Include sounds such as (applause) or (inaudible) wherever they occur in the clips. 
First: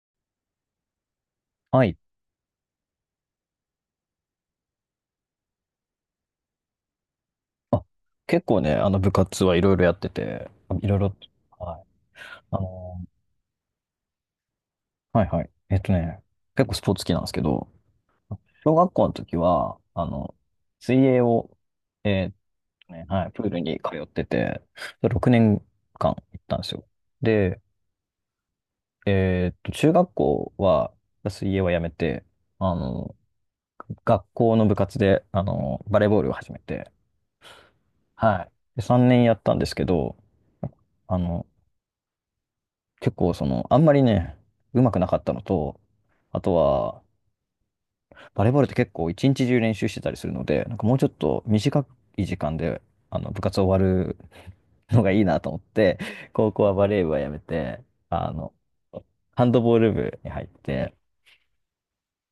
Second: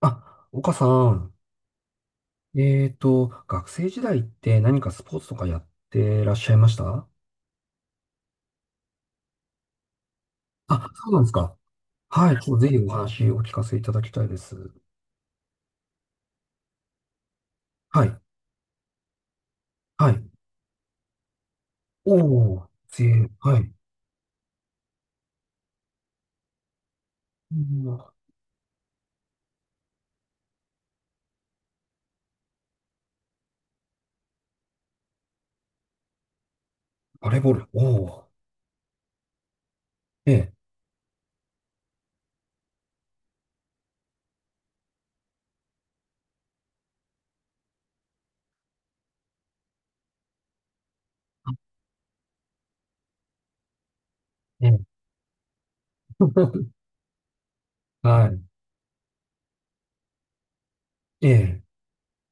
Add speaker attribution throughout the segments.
Speaker 1: あ、岡さん、
Speaker 2: はい。
Speaker 1: 学生時代って何かスポーツとかやってらっしゃいました？
Speaker 2: あ、結構ね、あの部活はいろいろやってて、い
Speaker 1: あ、
Speaker 2: ろい
Speaker 1: そう
Speaker 2: ろ、
Speaker 1: なんですか。
Speaker 2: はい。
Speaker 1: はい、ちょ
Speaker 2: あ
Speaker 1: っとぜひお
Speaker 2: の、
Speaker 1: 話をお聞かせいただきたいです。
Speaker 2: はいはい。結構スポーツ好きなんですけど、
Speaker 1: はい、
Speaker 2: 小学校の時は、
Speaker 1: はい。
Speaker 2: 水泳を、
Speaker 1: お
Speaker 2: えっ
Speaker 1: ー、
Speaker 2: はい、プー
Speaker 1: は
Speaker 2: ル
Speaker 1: い。
Speaker 2: に通ってて、6年間行ったんですよ。
Speaker 1: う
Speaker 2: で、
Speaker 1: ん。
Speaker 2: 中学校は、水泳はやめて、あの、学校の部活で、バレーボールを始めて、
Speaker 1: バレーボール、おー、
Speaker 2: はい。で、3年やったんですけど、
Speaker 1: ええ、
Speaker 2: あの、結構あんまりね、うまくなかったのと、あとは、バレーボールって結構一日中練習してたりするので、なんかもうちょっと短い時間で、部活終わる
Speaker 1: ええ、
Speaker 2: のがいいなと思って、高校は
Speaker 1: (laughs)
Speaker 2: バレー部はやめて、
Speaker 1: は
Speaker 2: あ
Speaker 1: い、
Speaker 2: の、ハンドボール部に入って、
Speaker 1: ええ、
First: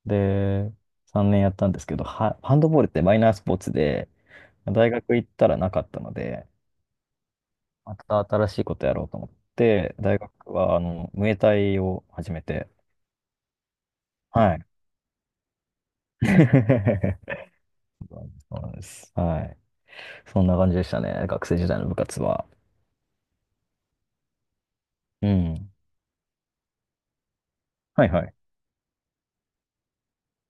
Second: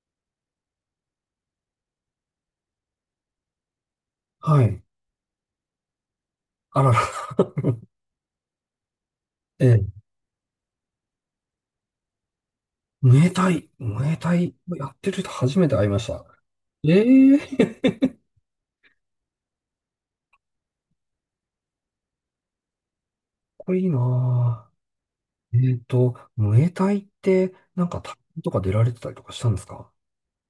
Speaker 2: で、3年やったんですけど、ハンドボールってマイナースポーツで、
Speaker 1: はい。
Speaker 2: 大学行ったらなかったので、
Speaker 1: あらら、(laughs)
Speaker 2: また新しいことやろうと思っ
Speaker 1: ええ、
Speaker 2: て、大学は、ムエタイを始めて、
Speaker 1: ムエタイ、ムエタイ
Speaker 2: はい。
Speaker 1: をやってる人初めて会いました。
Speaker 2: (laughs) そ
Speaker 1: ええ、かっ
Speaker 2: うなんです。はい。そんな感じでしたね。学生時代の部活は。
Speaker 1: こいいな
Speaker 2: う
Speaker 1: ぁ。
Speaker 2: ん。
Speaker 1: ムエタイって、なんか、
Speaker 2: はい
Speaker 1: 大
Speaker 2: はい。
Speaker 1: 会とか出られてたりとかしたんですか？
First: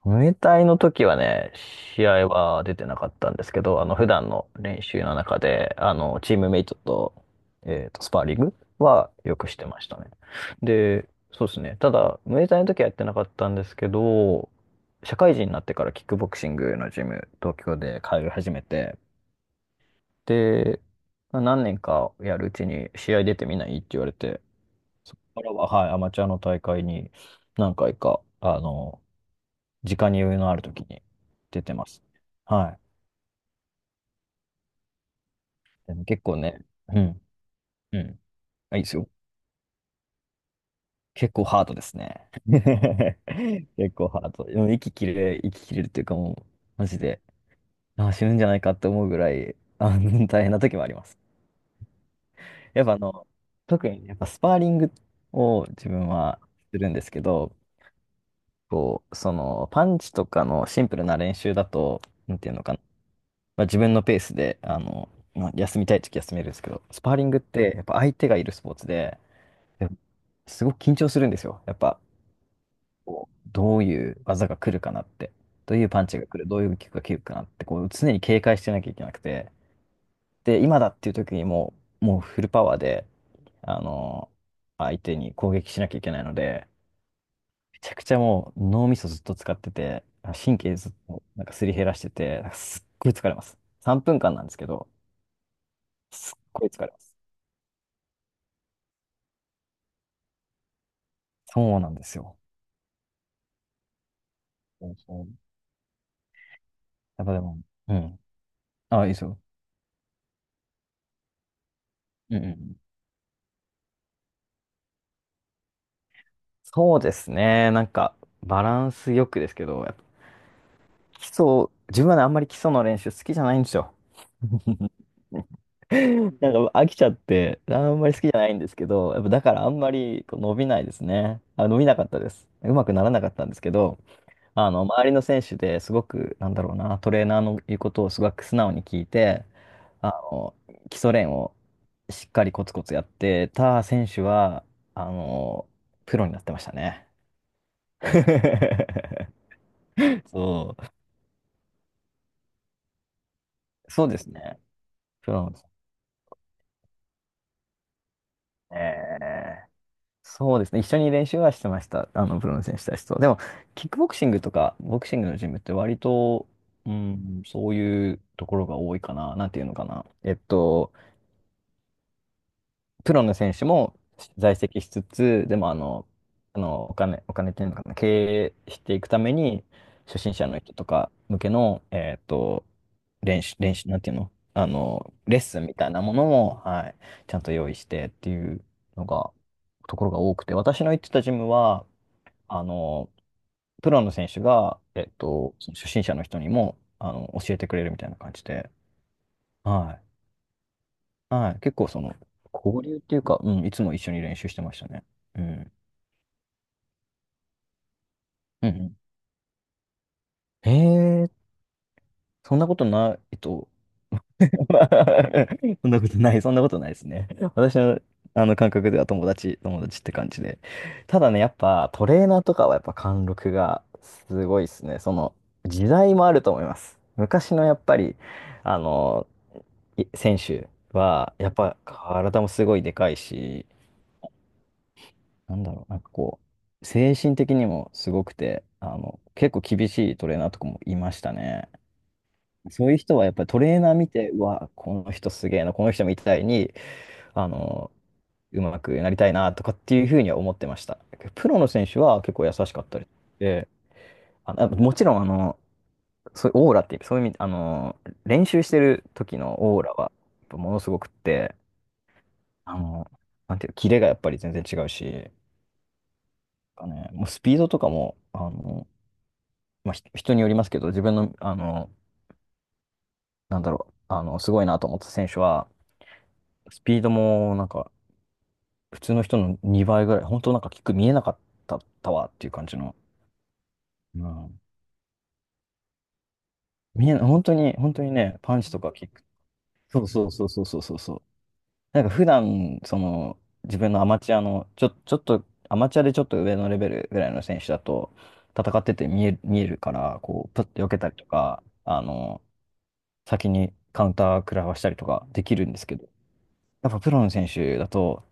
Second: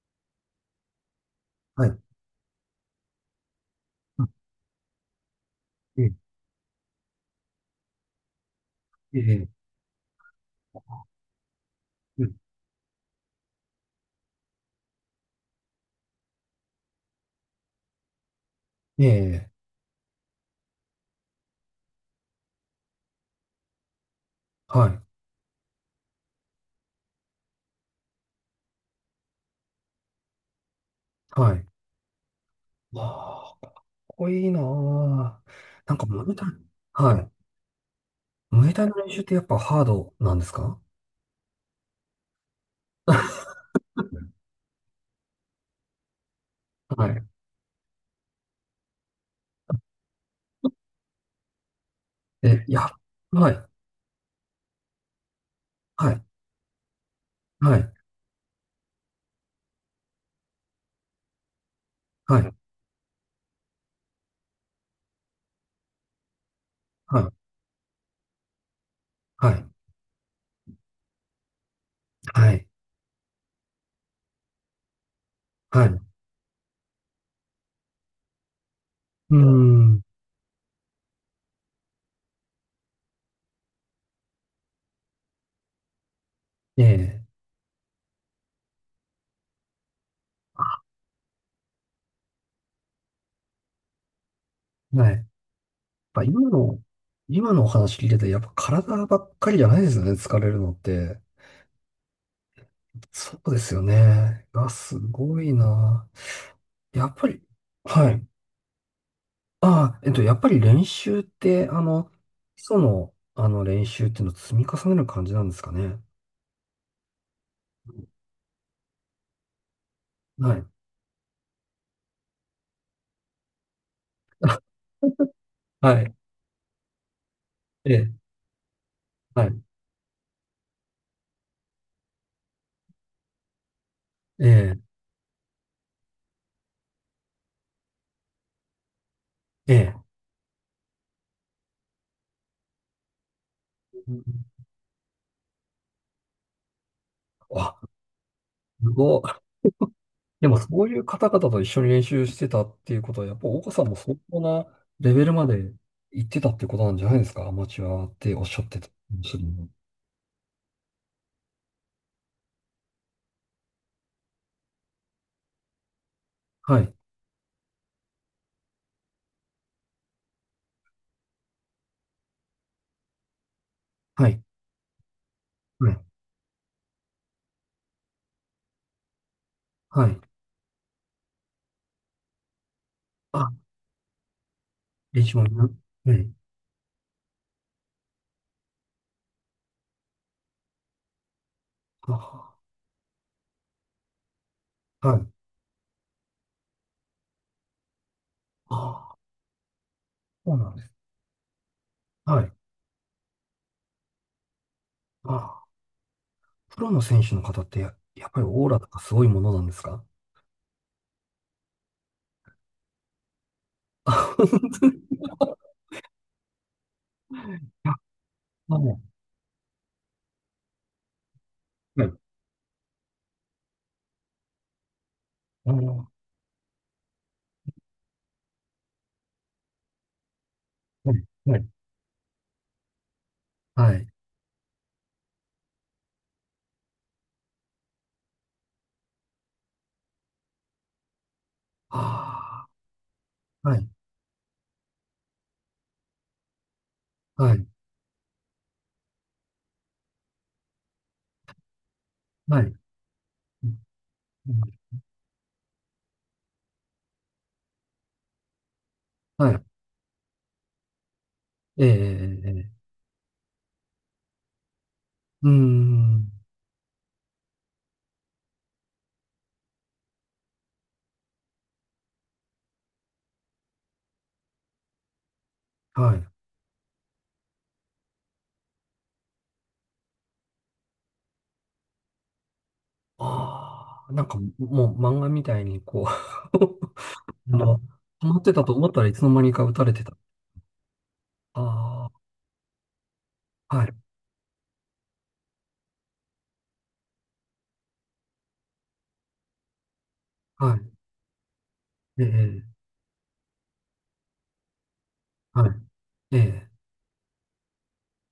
Speaker 2: ムエタイの時はね、
Speaker 1: はい。う
Speaker 2: 試合は出てなかったんですけど、普段の
Speaker 1: ん。
Speaker 2: 練習の中で、
Speaker 1: ええ、
Speaker 2: チームメイトと、スパーリングは
Speaker 1: え
Speaker 2: よ
Speaker 1: え、
Speaker 2: くしてましたね。で、そうですね。ただ、
Speaker 1: うん。
Speaker 2: ムエタイの時はやってなかったんですけど、社会人になってからキックボクシングのジム、東京で通い始めて、
Speaker 1: ええ、
Speaker 2: で、何年かやるうちに試合出てみないって言われて、
Speaker 1: はい、
Speaker 2: そこからは、はい、アマチュアの大会に何回か、時間に余裕のある時に
Speaker 1: は
Speaker 2: 出
Speaker 1: い。
Speaker 2: てます。はい。
Speaker 1: わあ、かっこいいなあ。な
Speaker 2: で
Speaker 1: ん
Speaker 2: も
Speaker 1: か、
Speaker 2: 結
Speaker 1: ムエ
Speaker 2: 構
Speaker 1: タイ、
Speaker 2: ね、う
Speaker 1: は
Speaker 2: ん、
Speaker 1: い。
Speaker 2: うん。
Speaker 1: ムエ
Speaker 2: あ、いい
Speaker 1: タイ
Speaker 2: で
Speaker 1: の
Speaker 2: すよ。
Speaker 1: 練習ってやっぱハードなんですか？
Speaker 2: 結構ハードですね。(laughs)
Speaker 1: (laughs)
Speaker 2: 結構ハード。でも息切れるっていうかもう、マジ
Speaker 1: は
Speaker 2: で、
Speaker 1: い。
Speaker 2: あ、死ぬんじゃないかって思うぐらい、大変な時もあります。
Speaker 1: え、い
Speaker 2: やっ
Speaker 1: や、
Speaker 2: ぱ
Speaker 1: はい、
Speaker 2: 特にやっぱスパーリングを自分
Speaker 1: はい、
Speaker 2: はするんですけど、
Speaker 1: はい、
Speaker 2: パンチとかのシンプルな練習だと、な
Speaker 1: は
Speaker 2: んてい
Speaker 1: い、
Speaker 2: うのかな、まあ、自分のペースで、まあ、休みたい時休めるんですけど、スパー
Speaker 1: は
Speaker 2: リン
Speaker 1: い、
Speaker 2: グってやっぱ相手がいるスポーツで、
Speaker 1: はい、
Speaker 2: やっぱすごく緊張するんですよ。やっぱ、
Speaker 1: はい、
Speaker 2: どういう技が来るかなって、どう
Speaker 1: は
Speaker 2: いう
Speaker 1: い。
Speaker 2: パンチが来る、どういうキックが来るかなって、常に警戒してなきゃいけなく
Speaker 1: うー
Speaker 2: て、
Speaker 1: ん、
Speaker 2: で、今だっていう時にもうフルパワーで、あの、相手に攻撃しなきゃいけないので、
Speaker 1: ええ、
Speaker 2: めちゃくちゃもう脳みそずっと使ってて、神経ずっとなんかすり減らしてて、なんかすっごい疲れます。3分間なんですけど、
Speaker 1: はい。やっぱ
Speaker 2: すっ
Speaker 1: 今
Speaker 2: ごい
Speaker 1: の、
Speaker 2: 疲れます。
Speaker 1: 今のお話聞いてて、やっぱ体ばっかりじゃないですよね、疲れるのって。
Speaker 2: そうなんですよ。
Speaker 1: そうですよね。
Speaker 2: そう
Speaker 1: す
Speaker 2: そう
Speaker 1: ごいな。やっ
Speaker 2: やっ
Speaker 1: ぱ
Speaker 2: ぱで
Speaker 1: り、
Speaker 2: も、う
Speaker 1: は
Speaker 2: ん。
Speaker 1: い。
Speaker 2: あ、いいですよ。
Speaker 1: ああ、やっぱり練習って、
Speaker 2: うんうんう
Speaker 1: 基礎
Speaker 2: ん。
Speaker 1: の、練習っていうのを積み重ねる感じなんですかね。
Speaker 2: そうですね。なんか、バランスよくですけど、やっぱ
Speaker 1: はい。
Speaker 2: 基礎、自分はね、あんまり基礎の練習好きじゃないんですよ。
Speaker 1: (laughs)
Speaker 2: (laughs) な
Speaker 1: はい。
Speaker 2: んか飽きちゃって、あ
Speaker 1: え
Speaker 2: んまり好き
Speaker 1: え、
Speaker 2: じゃないんですけど、やっぱだ
Speaker 1: は
Speaker 2: か
Speaker 1: い。
Speaker 2: らあんまり伸びないですね。あ、伸びなかったです。うまくならなかったんですけど、
Speaker 1: え
Speaker 2: 周りの選手ですごく、なんだろうな、トレーナーの言うことをすごく素直に聞いて、
Speaker 1: え、ええ。
Speaker 2: あの、基礎練をしっかりコツコツやってた選
Speaker 1: う
Speaker 2: 手
Speaker 1: ん。
Speaker 2: は、あの、プロになってましたね。
Speaker 1: あ、
Speaker 2: (laughs)
Speaker 1: すごい。でも、
Speaker 2: そ
Speaker 1: そ
Speaker 2: う、
Speaker 1: ういう方々と一緒に練習してたっていうことは、やっぱ、岡さんも
Speaker 2: そう
Speaker 1: 相
Speaker 2: です
Speaker 1: 当
Speaker 2: ね。
Speaker 1: なレベ
Speaker 2: プ
Speaker 1: ルま
Speaker 2: ロの、
Speaker 1: で行ってたってことなんじゃないですか。アマチュアっておっしゃってたかもしれな
Speaker 2: え
Speaker 1: い。
Speaker 2: ーそうですね。一緒に練習はしてました。プロの選手たちと。でも、キックボクシングとか、ボクシングのジムって割と、
Speaker 1: は
Speaker 2: う
Speaker 1: い。
Speaker 2: ん、そういうところが多いかな。なんていうのかな。プロの選手も
Speaker 1: はい。
Speaker 2: 在籍しつつ、でも
Speaker 1: はい。
Speaker 2: お金っていうのかな、経営していくために、
Speaker 1: は
Speaker 2: 初
Speaker 1: い。
Speaker 2: 心者の人とか向けの、
Speaker 1: あ、
Speaker 2: 練習、なんていうの
Speaker 1: レジ
Speaker 2: レッ
Speaker 1: オン
Speaker 2: スン
Speaker 1: の、
Speaker 2: みたいな
Speaker 1: え
Speaker 2: もの
Speaker 1: え、
Speaker 2: も、はい、ちゃんと用意してっていうのが、ところが多くて、私の行ってたジムは、
Speaker 1: あ、
Speaker 2: あの、プロの選手が、
Speaker 1: はい。
Speaker 2: その初心者の人にも、教えてくれるみたいな感じで、
Speaker 1: ああ、
Speaker 2: はい
Speaker 1: そうなんです。
Speaker 2: はい。結構
Speaker 1: はい。
Speaker 2: 交流っていうか、うん、いつも一緒に練習してましたね。
Speaker 1: あ
Speaker 2: う
Speaker 1: あ、
Speaker 2: ん。
Speaker 1: プロの選手の方ってやっぱりオ
Speaker 2: う
Speaker 1: ー
Speaker 2: ん
Speaker 1: ラと
Speaker 2: う
Speaker 1: かすごいものなんですか？
Speaker 2: ん。そんなことないと。
Speaker 1: あ、
Speaker 2: (laughs)
Speaker 1: (laughs)
Speaker 2: そんなことない、そんなことないですね。私の、あの感
Speaker 1: は
Speaker 2: 覚
Speaker 1: い。
Speaker 2: では友達、友達って感じで。ただね、やっぱ
Speaker 1: は
Speaker 2: ト
Speaker 1: い。
Speaker 2: レーナーとかはやっぱ貫禄がすごいですね。
Speaker 1: あ
Speaker 2: 時
Speaker 1: の
Speaker 2: 代もあると思います。昔のやっぱり、あの、い選手
Speaker 1: はい。
Speaker 2: は、やっ
Speaker 1: はい。
Speaker 2: ぱ体もすごいでかいし、
Speaker 1: はい。
Speaker 2: なんだろう、なんか精神的にもすごくて、結構厳しいトレーナーとかもいましたね。
Speaker 1: あ
Speaker 2: そういう人はやっぱりト
Speaker 1: あ、
Speaker 2: レ
Speaker 1: は
Speaker 2: ー
Speaker 1: い。
Speaker 2: ナー見て、うわ、この人すげえな、この人みたいに、あ
Speaker 1: はい。
Speaker 2: の、うまくなりたいなとかっていうふうには思ってました。プロの選手は結構優
Speaker 1: はい。う
Speaker 2: しかったりで、
Speaker 1: うん。
Speaker 2: もちろん、そういうオーラっていう、そういう意味、練習してる時
Speaker 1: は
Speaker 2: の
Speaker 1: い。
Speaker 2: オーラは、やっぱものすごくって、
Speaker 1: ええ、ええ、え
Speaker 2: あ
Speaker 1: え。
Speaker 2: の、なんていうキレがやっぱり全然違うし、なん
Speaker 1: うーん。
Speaker 2: かね、もうスピードとかも、まあ、人によりますけど、自分の、なんだろう、すごいなと思った選手は、
Speaker 1: はい。
Speaker 2: スピードも、なんか、普通の人の2倍ぐらい、本当なんか、キック見えなかったたわっていう感じの、
Speaker 1: ああ、な
Speaker 2: う
Speaker 1: んか
Speaker 2: ん、
Speaker 1: もう漫画みたいにこ
Speaker 2: 見えな、本
Speaker 1: う (laughs)
Speaker 2: 当
Speaker 1: あ
Speaker 2: に、
Speaker 1: の、
Speaker 2: 本当に
Speaker 1: 止ま
Speaker 2: ね、
Speaker 1: って
Speaker 2: パン
Speaker 1: た
Speaker 2: チ
Speaker 1: と
Speaker 2: と
Speaker 1: 思っ
Speaker 2: か
Speaker 1: た
Speaker 2: キ
Speaker 1: ら
Speaker 2: ッ
Speaker 1: いつ
Speaker 2: ク、
Speaker 1: の間にか打たれ
Speaker 2: そ
Speaker 1: て
Speaker 2: う
Speaker 1: た。
Speaker 2: そうそうそうそうそうそう。なんか、
Speaker 1: あ
Speaker 2: 普段、
Speaker 1: あ、
Speaker 2: 自
Speaker 1: は
Speaker 2: 分
Speaker 1: い。
Speaker 2: のアマチュアの、ちょっと、アマチュアでちょっと上のレベルぐらいの選手だと、戦ってて見えるから、パッ
Speaker 1: は
Speaker 2: と避
Speaker 1: い。
Speaker 2: けたりとか、
Speaker 1: ええ。
Speaker 2: 先にカウンター食らわしたりとかでき
Speaker 1: は
Speaker 2: るんですけど、
Speaker 1: い。ええ。
Speaker 2: やっぱプロの選手だと、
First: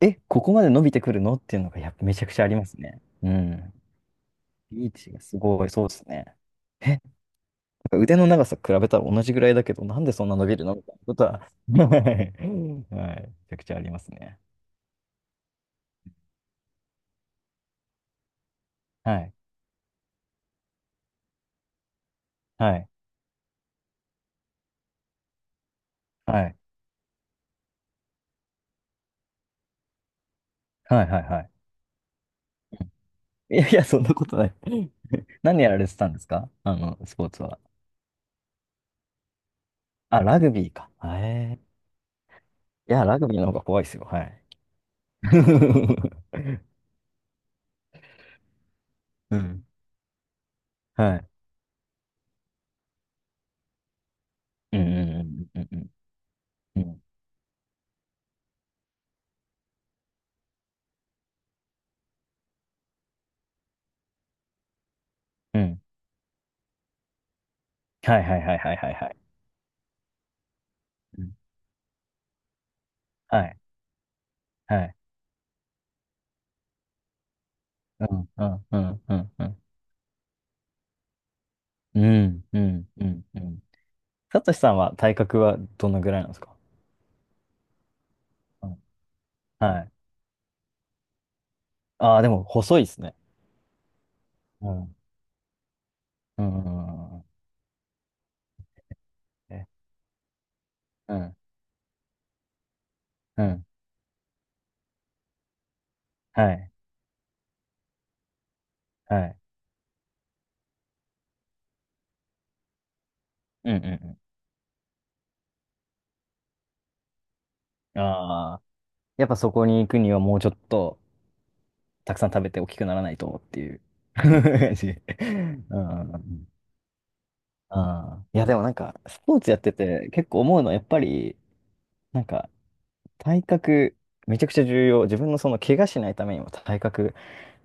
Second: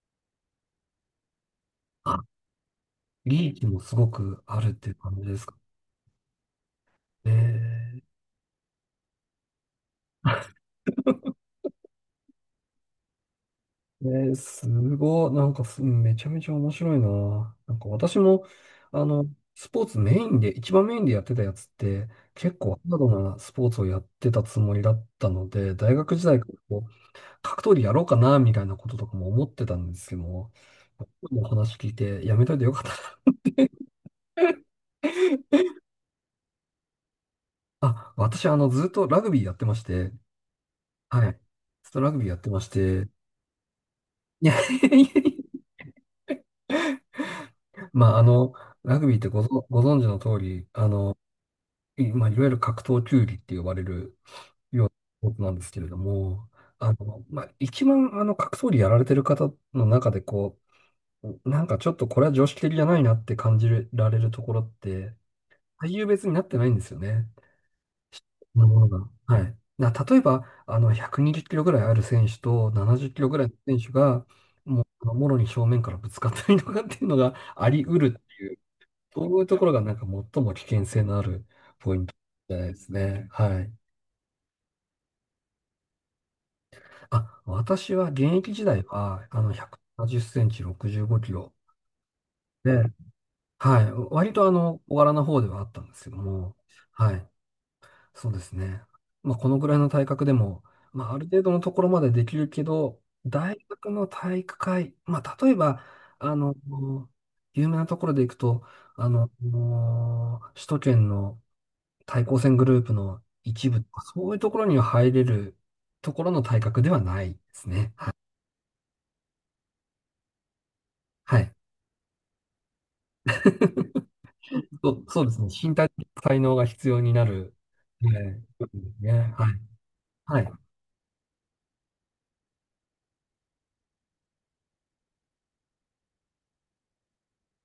Speaker 2: え、ここまで伸びてくるのっていうのがやっぱめ
Speaker 1: あ、
Speaker 2: ちゃくちゃありますね。う
Speaker 1: リーチ
Speaker 2: ん。
Speaker 1: もすごくあるって
Speaker 2: リ
Speaker 1: い
Speaker 2: ー
Speaker 1: う
Speaker 2: チ
Speaker 1: 感じ
Speaker 2: が
Speaker 1: で
Speaker 2: す
Speaker 1: すか？
Speaker 2: ごい、そうですね。え、なん
Speaker 1: え
Speaker 2: か
Speaker 1: え。
Speaker 2: 腕の長さ比べたら同じぐらいだけど、なんでそんな伸びるのみたいなことは、(laughs) はい、(laughs) はいめちゃくちゃありますね。
Speaker 1: すごい。なんかす、めちゃめちゃ面白いな。なんか私も、あ
Speaker 2: は
Speaker 1: の、
Speaker 2: い、
Speaker 1: スポーツメインで、一番メインでやってたやつって、結
Speaker 2: は
Speaker 1: 構ハ
Speaker 2: い、
Speaker 1: ードなスポーツをやってたつもりだったので、大学時代
Speaker 2: は
Speaker 1: から
Speaker 2: い、
Speaker 1: こう格闘技やろうかな、みたいなこととかも思ってたんですけども、
Speaker 2: はい、はい、
Speaker 1: 今
Speaker 2: は
Speaker 1: のお
Speaker 2: い。
Speaker 1: 話聞いてやめといてよかったな。
Speaker 2: いやいや、そんなことない。
Speaker 1: (laughs)
Speaker 2: 何やられてたんですか？スポーツは。
Speaker 1: あ、私、ずっとラグビーやってまして、
Speaker 2: あ、ラグビーか。
Speaker 1: はい。ずっとラグビーやってまし
Speaker 2: いや、
Speaker 1: て、
Speaker 2: ラグビーの方が怖いですよ。は
Speaker 1: (laughs)
Speaker 2: い。
Speaker 1: いやいやい
Speaker 2: (laughs)
Speaker 1: やまあ、ラグビーって
Speaker 2: うん。
Speaker 1: ご存知の通り、
Speaker 2: はい。
Speaker 1: まあ、いわゆる格闘球技って呼ばれる
Speaker 2: うんう
Speaker 1: スポーツ
Speaker 2: ん
Speaker 1: なん
Speaker 2: う
Speaker 1: で
Speaker 2: ん
Speaker 1: す
Speaker 2: う
Speaker 1: けれ
Speaker 2: ん
Speaker 1: ども、
Speaker 2: うんうん。うん
Speaker 1: まあ、一番、格闘技やられてる方の中で、こう、なんかちょっとこれは常識的じゃないなって感じられるところって、
Speaker 2: うん
Speaker 1: 体重別になってないんですよね。
Speaker 2: はいはいはい
Speaker 1: なる
Speaker 2: はい
Speaker 1: ほ
Speaker 2: はいは
Speaker 1: ど。
Speaker 2: い。
Speaker 1: はい。例えば、120
Speaker 2: うん
Speaker 1: キロぐらいある選手と70キロぐ
Speaker 2: は
Speaker 1: らいの
Speaker 2: い。
Speaker 1: 選手が、
Speaker 2: は
Speaker 1: もう、
Speaker 2: い。
Speaker 1: もろに正面からぶつかったりとかっていうのがあり得
Speaker 2: う
Speaker 1: るっ
Speaker 2: ん、
Speaker 1: て
Speaker 2: う
Speaker 1: いう、
Speaker 2: ん、うん、うん、
Speaker 1: そうい
Speaker 2: う
Speaker 1: うと
Speaker 2: ん。
Speaker 1: ころがなんか最も危険性のあるポイ
Speaker 2: う
Speaker 1: ント
Speaker 2: ん、
Speaker 1: じゃ
Speaker 2: う
Speaker 1: ないで
Speaker 2: ん、
Speaker 1: す
Speaker 2: うん、
Speaker 1: ね。
Speaker 2: う
Speaker 1: は
Speaker 2: ん。
Speaker 1: い。
Speaker 2: さとしさんは体格はどのぐらいなんですか？
Speaker 1: あ、私は現役時
Speaker 2: う
Speaker 1: 代
Speaker 2: ん。
Speaker 1: は、170
Speaker 2: はい。
Speaker 1: センチ、65キロ
Speaker 2: ああ、でも細い
Speaker 1: で、
Speaker 2: ですね。
Speaker 1: はい。割と
Speaker 2: うん。う
Speaker 1: 小
Speaker 2: ん、
Speaker 1: 柄な方ではあったんですけど
Speaker 2: うん、
Speaker 1: も、
Speaker 2: う
Speaker 1: は
Speaker 2: んう
Speaker 1: い。
Speaker 2: ん。
Speaker 1: そうですね。まあ、この
Speaker 2: え
Speaker 1: ぐらいの体格でも、まあ、
Speaker 2: う
Speaker 1: ある
Speaker 2: ん、
Speaker 1: 程度のところまでできるけど、
Speaker 2: う
Speaker 1: 大
Speaker 2: ん。
Speaker 1: 学の体育会、まあ、例えば、あ
Speaker 2: は
Speaker 1: の、
Speaker 2: い。
Speaker 1: 有名なところでいくと、
Speaker 2: はい。
Speaker 1: もう首都圏の対抗戦グループの一
Speaker 2: うん、う
Speaker 1: 部とか、
Speaker 2: ん、
Speaker 1: そういうところには入れるところの体格ではないですね。
Speaker 2: うん。ああ。やっぱそこに行くにはもうちょっと
Speaker 1: はい。
Speaker 2: たくさん食べて大きくならないとっていう
Speaker 1: (laughs)
Speaker 2: (laughs) 感じ。
Speaker 1: そ
Speaker 2: (laughs) う
Speaker 1: うそうですね。
Speaker 2: ん
Speaker 1: 身
Speaker 2: う
Speaker 1: 体
Speaker 2: ん
Speaker 1: 的
Speaker 2: う
Speaker 1: 才
Speaker 2: ん、
Speaker 1: 能が必要になる。はい。
Speaker 2: ああ。いや、でもなんか、
Speaker 1: ね。
Speaker 2: スポー
Speaker 1: は
Speaker 2: ツや
Speaker 1: い。
Speaker 2: ってて結
Speaker 1: は
Speaker 2: 構思
Speaker 1: い。
Speaker 2: うのは、やっぱり、なんか、体格、めちゃくちゃ重要。自分のその怪我しないためにも体格、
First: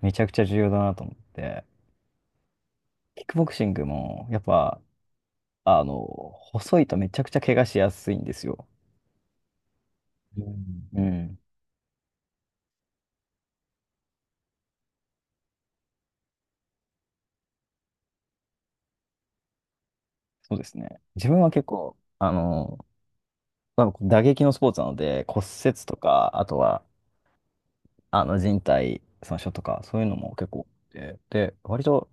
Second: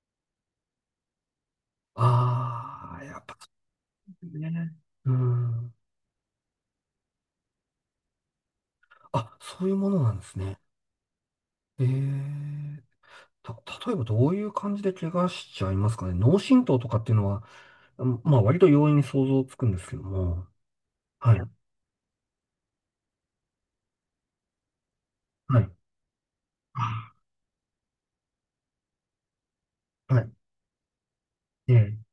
Speaker 2: めちゃくちゃ重要だなと思って、
Speaker 1: ああ、や
Speaker 2: キ
Speaker 1: っ
Speaker 2: ッ
Speaker 1: ぱ
Speaker 2: クボ
Speaker 1: そ
Speaker 2: クシング
Speaker 1: う
Speaker 2: も、
Speaker 1: で
Speaker 2: やっ
Speaker 1: すね。
Speaker 2: ぱ、
Speaker 1: うん。
Speaker 2: あの、細いとめちゃくちゃ怪我しやすいんですよ。
Speaker 1: あ、そういうものなんです
Speaker 2: う
Speaker 1: ね。
Speaker 2: んうん。
Speaker 1: ええた、例えばどういう感じで怪我しちゃいますかね。脳震盪とかっていうのは、うんまあ割と容易に想像つくんですけども。
Speaker 2: そうですね。自
Speaker 1: はい。
Speaker 2: 分は結構、まあ打撃のスポーツなので、骨
Speaker 1: はい。
Speaker 2: 折とか、あと
Speaker 1: あ、
Speaker 2: は、靭帯損傷とか、そういうの
Speaker 1: はい。
Speaker 2: も結構多くて、で、割
Speaker 1: え
Speaker 2: と、
Speaker 1: え。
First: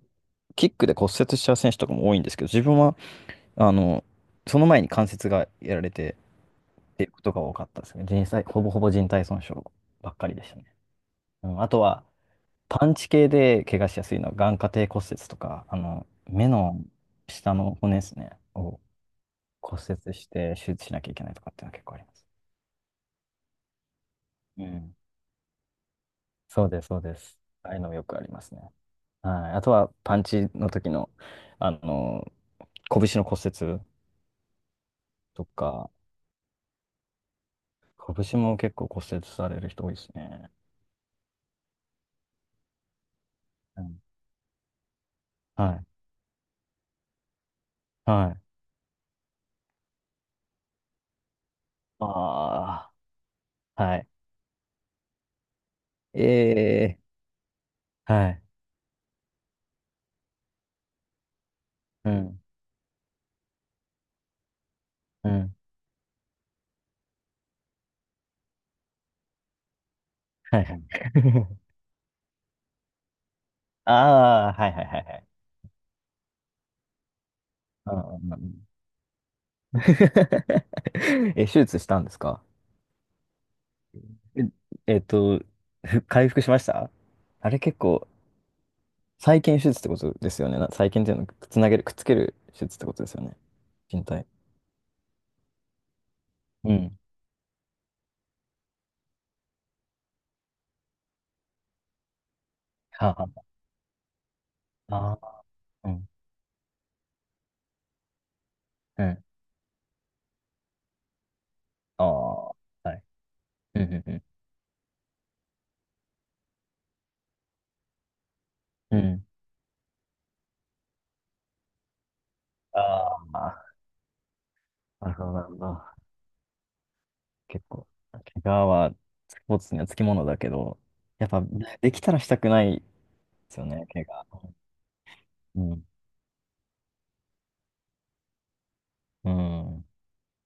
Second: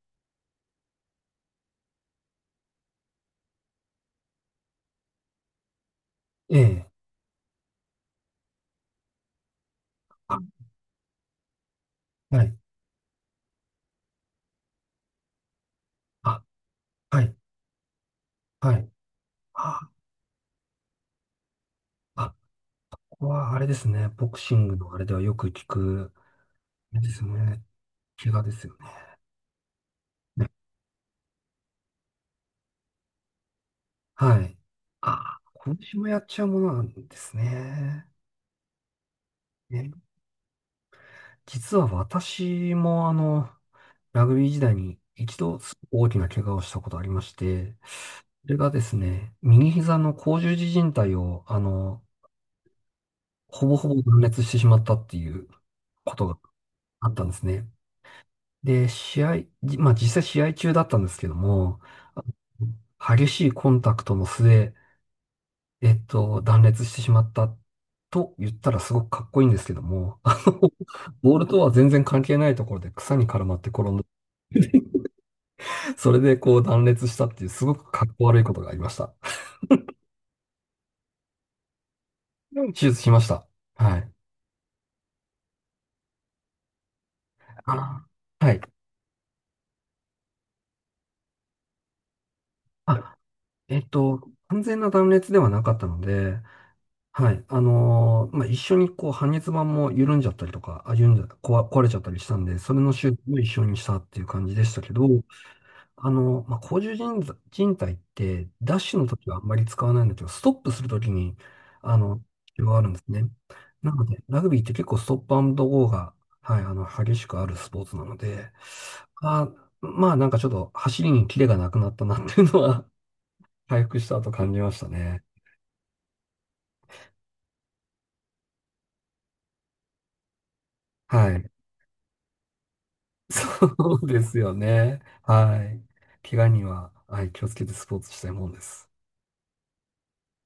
Speaker 2: キックで骨折しちゃう選手とかも多いんですけど、自分は、あの、その前に関節がやられて、
Speaker 1: ええ。
Speaker 2: ていうことが多かったですね。人体、ほぼほぼ人体損傷ばっかりでしたね。うん、あとは、
Speaker 1: はい。
Speaker 2: パンチ系で怪我しやすいのは眼下底骨折とか、
Speaker 1: あ、
Speaker 2: 目の
Speaker 1: はい、
Speaker 2: 下の骨ですね、
Speaker 1: は
Speaker 2: を
Speaker 1: い。
Speaker 2: 骨
Speaker 1: あ、
Speaker 2: 折して手術しなきゃいけないとかっていうのは結構あります。
Speaker 1: あ、ここはあれですね。ボクシ
Speaker 2: う
Speaker 1: ングの
Speaker 2: ん。
Speaker 1: あれではよく聞く、
Speaker 2: そうです、
Speaker 1: あ
Speaker 2: そ
Speaker 1: れ
Speaker 2: う
Speaker 1: で
Speaker 2: で
Speaker 1: す
Speaker 2: す。
Speaker 1: ね。
Speaker 2: ああいうのもよくあり
Speaker 1: 怪
Speaker 2: ま
Speaker 1: 我で
Speaker 2: す
Speaker 1: す
Speaker 2: ね。
Speaker 1: よ
Speaker 2: はい。あとは、パン
Speaker 1: ね。
Speaker 2: チ
Speaker 1: ね。
Speaker 2: の時の、あの、拳の骨折
Speaker 1: はい。あ、
Speaker 2: とか、
Speaker 1: 拳もやっちゃうものなんですね。
Speaker 2: 拳も結構骨折される人
Speaker 1: ね、
Speaker 2: 多いですね。
Speaker 1: 実は私も
Speaker 2: うん。
Speaker 1: ラグビー時代に一度
Speaker 2: は
Speaker 1: す
Speaker 2: い。
Speaker 1: ごく大きな怪我をしたことありまして、
Speaker 2: はい。
Speaker 1: それがですね、右膝の甲状肢靭帯を、
Speaker 2: あ
Speaker 1: ほぼ
Speaker 2: あ、
Speaker 1: ほぼ
Speaker 2: はい。
Speaker 1: 断裂してしまったっていうことが
Speaker 2: え
Speaker 1: あったんですね。
Speaker 2: はい。
Speaker 1: で、試合、じまあ実際試合中だったんですけども、
Speaker 2: うん。
Speaker 1: 激しいコンタクトの末、
Speaker 2: うん。
Speaker 1: 断裂してしまったと言ったらすごくかっこいいんですけども、
Speaker 2: はいはい。
Speaker 1: ボールと
Speaker 2: (laughs)
Speaker 1: は全然関係ないところで草に絡まって転んで、
Speaker 2: ああ、はいはいはいはい。
Speaker 1: それでこう断裂したっていうすごく
Speaker 2: うん
Speaker 1: かっ
Speaker 2: う
Speaker 1: こ
Speaker 2: んう
Speaker 1: 悪いこと
Speaker 2: ん
Speaker 1: がありました。
Speaker 2: (laughs) え、手術したんですか？
Speaker 1: 手術しました。はい。
Speaker 2: え、えっと、回復しました？あれ結
Speaker 1: あ、
Speaker 2: 構、
Speaker 1: はい。
Speaker 2: 再建手術ってことですよね。再建っていうのつなげる、くっつける手術ってことです
Speaker 1: あ、
Speaker 2: よね。人体。
Speaker 1: 完全な断裂ではなかったので、
Speaker 2: うん。
Speaker 1: はい。まあ、一緒にこう、半月板も緩んじゃったりとか、あ、緩んじゃ、壊、壊れちゃったりしたんで、それの
Speaker 2: は
Speaker 1: 修
Speaker 2: あ
Speaker 1: 復も
Speaker 2: は
Speaker 1: 一緒にしたっていう感じでしたけど、
Speaker 2: ああ、うん。
Speaker 1: まあ、甲冑人人体って、ダッシュ
Speaker 2: う
Speaker 1: の
Speaker 2: ん。
Speaker 1: 時はあんまり使わないんだけど、ストップする時に、あ
Speaker 2: あ
Speaker 1: の、
Speaker 2: あ、
Speaker 1: 必要があるん
Speaker 2: は
Speaker 1: で
Speaker 2: い。
Speaker 1: すね。
Speaker 2: うん
Speaker 1: なの
Speaker 2: う
Speaker 1: で、
Speaker 2: ん
Speaker 1: ラグビーって結構ストップアンドゴーが、はい、激しくあるスポーツなので、
Speaker 2: うん。うん。
Speaker 1: あ、まあ、なんかちょっと走りにキレがなくなったなっていうのは、
Speaker 2: あ
Speaker 1: (laughs) 回復した後感じました
Speaker 2: あ、なる
Speaker 1: ね。
Speaker 2: ほど、なるほど。結構、怪我はスポーツにはつきものだけど、や
Speaker 1: は
Speaker 2: っぱ
Speaker 1: い。
Speaker 2: できたらしたくないですよね、
Speaker 1: そ
Speaker 2: 怪
Speaker 1: うです
Speaker 2: 我。
Speaker 1: よね。
Speaker 2: う
Speaker 1: はい。
Speaker 2: ん。
Speaker 1: 怪我には、はい、気をつけてスポーツしたいもんです。
Speaker 2: うん。